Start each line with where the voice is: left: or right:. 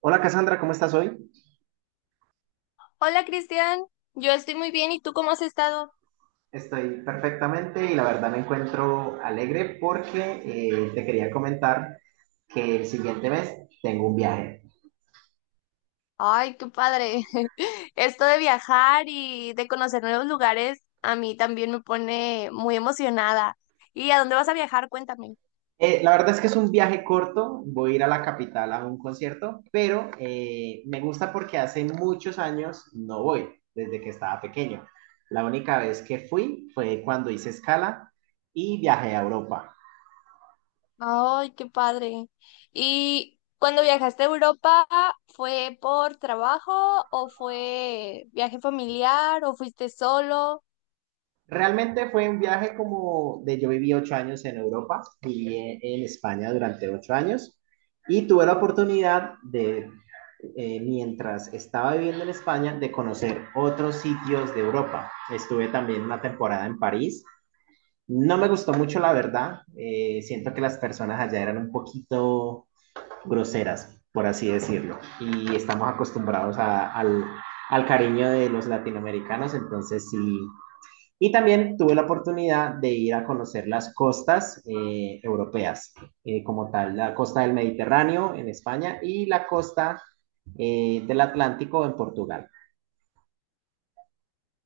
right: Hola Cassandra, ¿cómo estás hoy?
left: Hola Cristian, yo estoy muy bien, ¿y tú cómo has estado?
right: Estoy perfectamente y la verdad me encuentro alegre porque te quería comentar que el siguiente mes tengo un viaje.
left: Ay, qué padre. Esto de viajar y de conocer nuevos lugares a mí también me pone muy emocionada. ¿Y a dónde vas a viajar? Cuéntame.
right: La verdad es que es un viaje corto, voy a ir a la capital a un concierto, pero me gusta porque hace muchos años no voy, desde que estaba pequeño. La única vez que fui fue cuando hice escala y viajé a Europa.
left: Ay, qué padre. ¿Y cuando viajaste a Europa, fue por trabajo o fue viaje familiar o fuiste solo?
right: Realmente fue un viaje como de yo viví 8 años en Europa, viví en España durante 8 años y tuve la oportunidad de, mientras estaba viviendo en España, de conocer otros sitios de Europa. Estuve también una temporada en París. No me gustó mucho, la verdad. Siento que las personas allá eran un poquito groseras, por así decirlo, y estamos acostumbrados al, al cariño de los latinoamericanos, entonces sí y también tuve la oportunidad de ir a conocer las costas europeas, como tal, la costa del Mediterráneo en España y la costa del Atlántico en Portugal.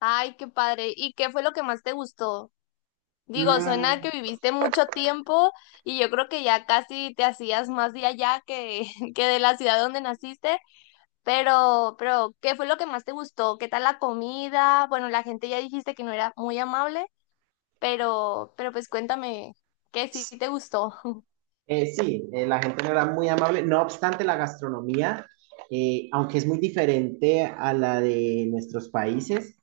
left: Ay, qué padre. ¿Y qué fue lo que más te gustó? Digo, suena
right: Mm,
left: que viviste mucho tiempo y yo creo que ya casi te hacías más de allá que, que de la ciudad donde naciste, pero, ¿qué fue lo que más te gustó? ¿Qué tal la comida? Bueno, la gente ya dijiste que no era muy amable, pero pues cuéntame, ¿qué sí te gustó?
right: sí, la gente no era muy amable, no obstante la gastronomía, aunque es muy diferente a la de nuestros países,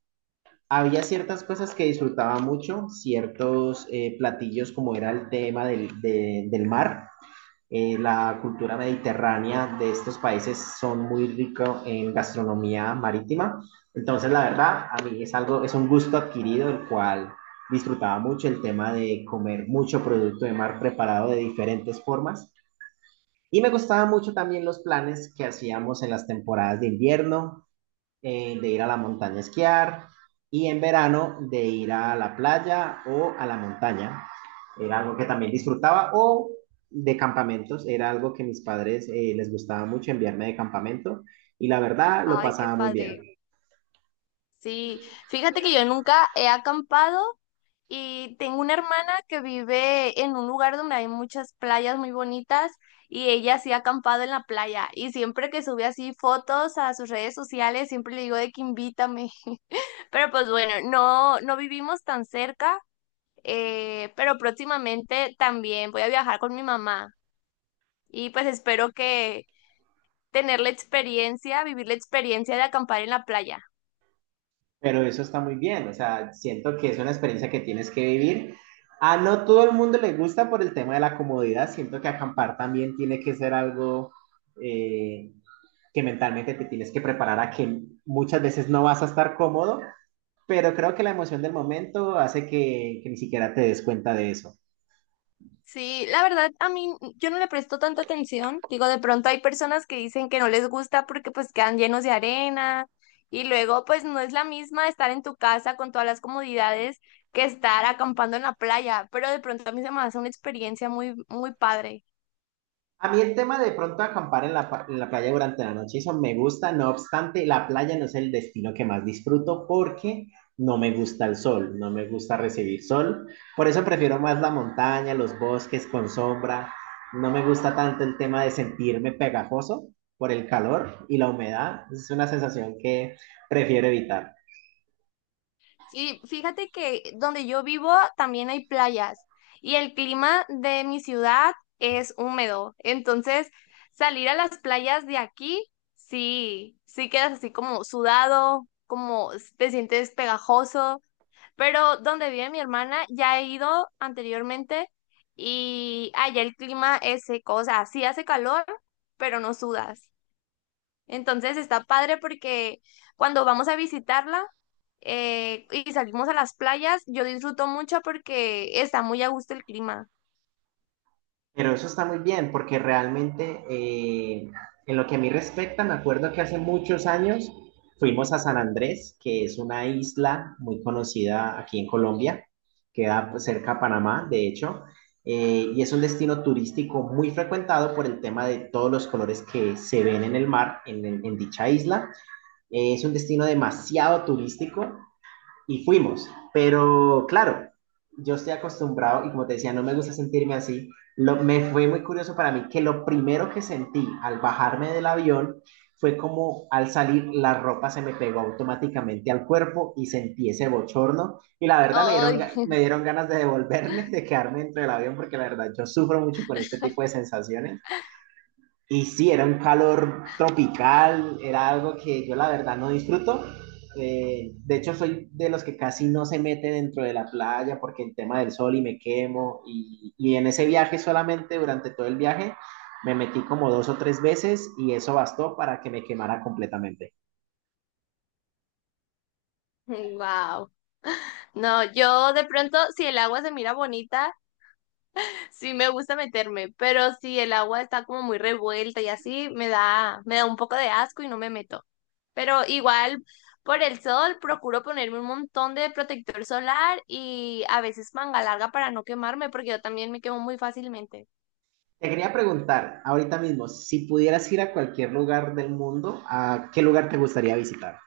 right: había ciertas cosas que disfrutaba mucho, ciertos platillos como era el tema del mar. La cultura mediterránea de estos países son muy ricos en gastronomía marítima. Entonces, la verdad, a mí es algo, es un gusto adquirido, el cual disfrutaba mucho el tema de comer mucho producto de mar preparado de diferentes formas. Y me gustaban mucho también los planes que hacíamos en las temporadas de invierno, de ir a la montaña a esquiar y en verano de ir a la playa o a la montaña. Era algo que también disfrutaba o de campamentos, era algo que mis padres les gustaba mucho enviarme de campamento y la verdad lo
left: Ay, qué
right: pasaba muy bien.
left: padre. Sí, fíjate que yo nunca he acampado. Y tengo una hermana que vive en un lugar donde hay muchas playas muy bonitas y ella sí ha acampado en la playa. Y siempre que sube así fotos a sus redes sociales, siempre le digo de que invítame. Pero pues bueno, no, no vivimos tan cerca, pero próximamente también voy a viajar con mi mamá. Y pues espero que tener la experiencia, vivir la experiencia de acampar en la playa.
right: Pero eso está muy bien, o sea, siento que es una experiencia que tienes que vivir. A no todo el mundo le gusta por el tema de la comodidad, siento que acampar también tiene que ser algo eh, que mentalmente te tienes que preparar a que muchas veces no vas a estar cómodo, pero creo que la emoción del momento hace que ni siquiera te des cuenta de eso.
left: Sí, la verdad, a mí yo no le presto tanta atención. Digo, de pronto hay personas que dicen que no les gusta porque pues quedan llenos de arena y luego pues no es la misma estar en tu casa con todas las comodidades que estar acampando en la playa, pero de pronto a mí se me hace una experiencia muy, muy padre.
right: A mí el tema de pronto acampar en en la playa durante la noche, eso me gusta, no obstante, la playa no es el destino que más disfruto porque no me gusta el sol, no me gusta recibir sol. Por eso prefiero más la montaña, los bosques con sombra. No me gusta tanto el tema de sentirme pegajoso por el calor y la humedad. Es una sensación que prefiero evitar.
left: Sí, fíjate que donde yo vivo también hay playas y el clima de mi ciudad es húmedo. Entonces, salir a las playas de aquí, sí, sí quedas así como sudado, como te sientes pegajoso. Pero donde vive mi hermana, ya he ido anteriormente y allá el clima es seco, o sea, sí hace calor, pero no sudas. Entonces está padre porque cuando vamos a visitarla y salimos a las playas, yo disfruto mucho porque está muy a gusto el clima.
right: Pero eso está muy bien, porque realmente, en lo que a mí respecta, me acuerdo que hace muchos años fuimos a San Andrés, que es una isla muy conocida aquí en Colombia, queda pues, cerca a Panamá, de hecho, y es un destino turístico muy frecuentado por el tema de todos los colores que se ven en el mar, en dicha isla. Es un destino demasiado turístico y fuimos. Pero claro, yo estoy acostumbrado y como te decía, no me gusta sentirme así. Me fue muy curioso para mí que lo primero que sentí al bajarme del avión fue como al salir la ropa se me pegó automáticamente al cuerpo y sentí ese bochorno y la verdad me dieron,
left: Ay,
right: me dieron ganas de devolverme, de quedarme dentro del avión porque la verdad yo sufro mucho con este tipo de sensaciones y sí, era un calor tropical, era algo que yo la verdad no disfruto. De hecho, soy de los que casi no se mete dentro de la playa porque el tema del sol y me quemo. Y en ese viaje solamente, durante todo el viaje, me metí como dos o tres veces y eso bastó para que me quemara completamente.
left: wow. No, yo de pronto, si el agua se mira bonita, sí, me gusta meterme, pero si el agua está como muy revuelta y así, me da un poco de asco y no me meto. Pero igual, por el sol, procuro ponerme un montón de protector solar y a veces manga larga para no quemarme, porque yo también me quemo muy fácilmente.
right: Te quería preguntar ahorita mismo, si pudieras ir a cualquier lugar del mundo, ¿a qué lugar te gustaría visitar?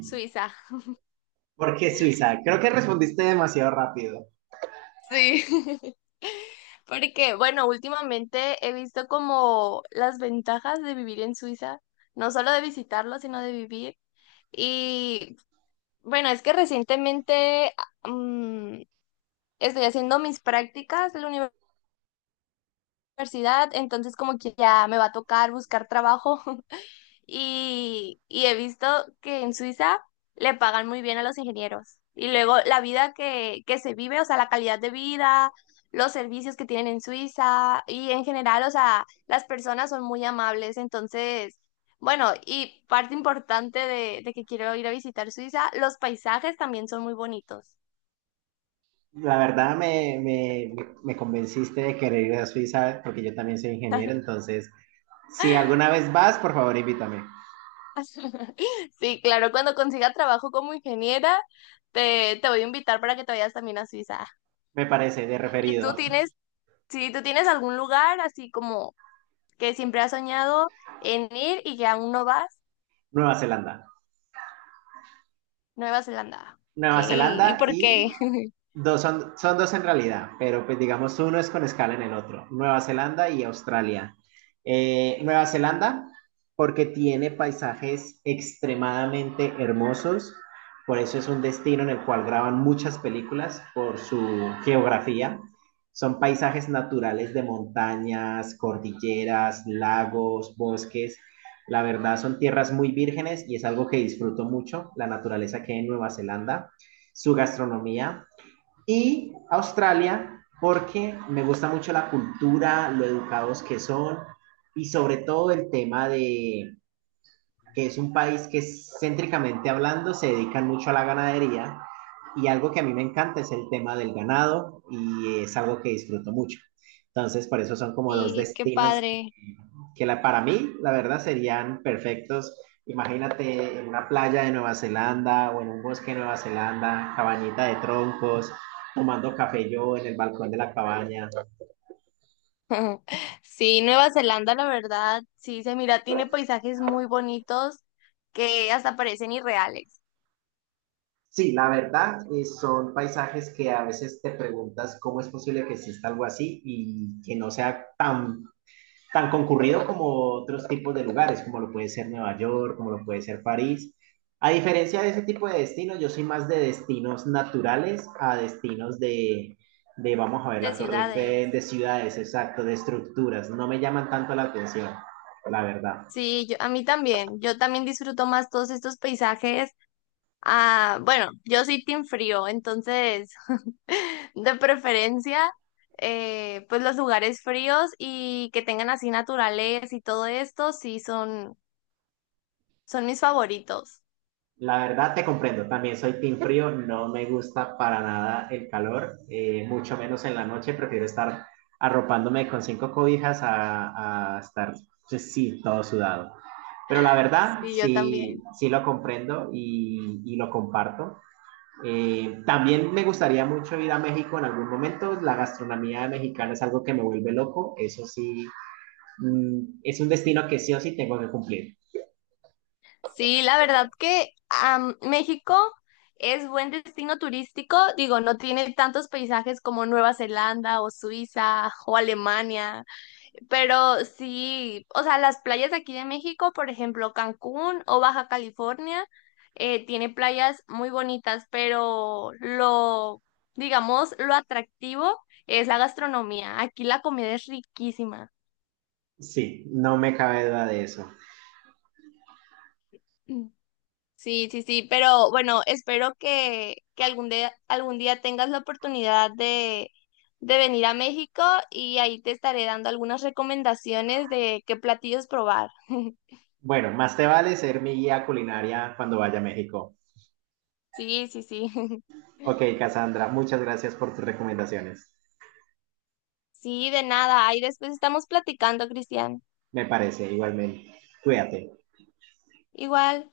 left: Suiza.
right: ¿Por qué Suiza? Creo que respondiste demasiado rápido.
left: Sí. Porque, bueno, últimamente he visto como las ventajas de vivir en Suiza, no solo de visitarlo, sino de vivir. Y bueno, es que recientemente mm, estoy haciendo mis prácticas en la universidad, entonces como que ya me va a tocar buscar trabajo y he visto que en Suiza le pagan muy bien a los ingenieros. Y luego la vida que se vive, o sea, la calidad de vida, los servicios que tienen en Suiza y en general, o sea, las personas son muy amables, entonces... Bueno, y parte importante de que quiero ir a visitar Suiza, los paisajes también son muy bonitos.
right: La verdad me convenciste de querer ir a Suiza porque yo también soy ingeniero, entonces si alguna vez vas, por favor invítame.
left: Sí, claro, cuando consiga trabajo como ingeniera, te voy a invitar para que te vayas también a Suiza.
right: Me parece de
left: ¿Y tú
right: referido.
left: tienes, si tú tienes algún lugar así como que siempre has soñado en ir y que aún no vas?
right: Nueva Zelanda.
left: Nueva Zelanda. Ok,
right: Nueva
left: ¿y
right: Zelanda
left: por
right: y
left: qué?
right: dos son dos en realidad, pero pues digamos uno es con escala en el otro, Nueva Zelanda y Australia. Nueva Zelanda, porque tiene paisajes extremadamente hermosos, por eso es un destino en el cual graban muchas películas por su geografía. Son paisajes naturales de montañas, cordilleras, lagos, bosques. La verdad son tierras muy vírgenes y es algo que disfruto mucho, la naturaleza que hay en Nueva Zelanda, su gastronomía, y Australia porque me gusta mucho la cultura, lo educados que son y sobre todo el tema de, que es un país que céntricamente hablando se dedican mucho a la ganadería y algo que a mí me encanta es el tema del ganado y es algo que disfruto mucho. Entonces, por eso son como dos
left: Sí, qué
right: destinos
left: padre.
right: que la, para mí, la verdad, serían perfectos. Imagínate en una playa de Nueva Zelanda o en un bosque de Nueva Zelanda, cabañita de troncos, tomando café yo en el balcón de la cabaña.
left: Sí, Nueva Zelanda, la verdad, sí se mira, tiene paisajes muy bonitos que hasta parecen irreales,
right: Sí, la verdad, son paisajes que a veces te preguntas cómo es posible que exista algo así y que no sea tan concurrido como otros tipos de lugares, como lo puede ser Nueva York, como lo puede ser París. A diferencia de ese tipo de destinos, yo soy más de destinos naturales a destinos de vamos a ver,
left: de
right: la Torre
left: ciudades.
right: Eiffel, de ciudades, exacto, de estructuras. No me llaman tanto la atención, la verdad.
left: Sí, yo, a mí también, yo también disfruto más todos estos paisajes. Ah, bueno, yo soy team frío, entonces de preferencia, pues los lugares fríos y que tengan así naturaleza y todo esto, sí son, son mis favoritos.
right: La verdad te comprendo, también soy team frío, no me gusta para nada el calor, mucho menos en la noche, prefiero estar arropándome con cinco cobijas a estar, pues, sí, todo sudado. Pero la verdad,
left: Sí, yo
right: sí,
left: también.
right: sí lo comprendo y lo comparto. También me gustaría mucho ir a México en algún momento. La gastronomía mexicana es algo que me vuelve loco. Eso sí, es un destino que sí o sí tengo que cumplir.
left: Sí, la verdad que México es buen destino turístico, digo, no tiene tantos paisajes como Nueva Zelanda o Suiza o Alemania, pero sí, o sea, las playas de aquí de México, por ejemplo, Cancún o Baja California, tiene playas muy bonitas, pero lo, digamos, lo atractivo es la gastronomía. Aquí la comida es riquísima.
right: Sí, no me cabe duda de eso.
left: Mm. Sí, sí, sí, pero bueno, espero que algún día tengas la oportunidad de venir a México y ahí te estaré dando algunas recomendaciones de qué platillos probar.
right: Bueno, más te vale ser mi guía culinaria cuando vaya a México.
left: Sí, sí, sí.
right: Ok, Cassandra, muchas gracias por tus recomendaciones.
left: Sí, de nada. Ahí después estamos platicando, Cristian.
right: Me parece, igualmente. Cuídate.
left: Igual.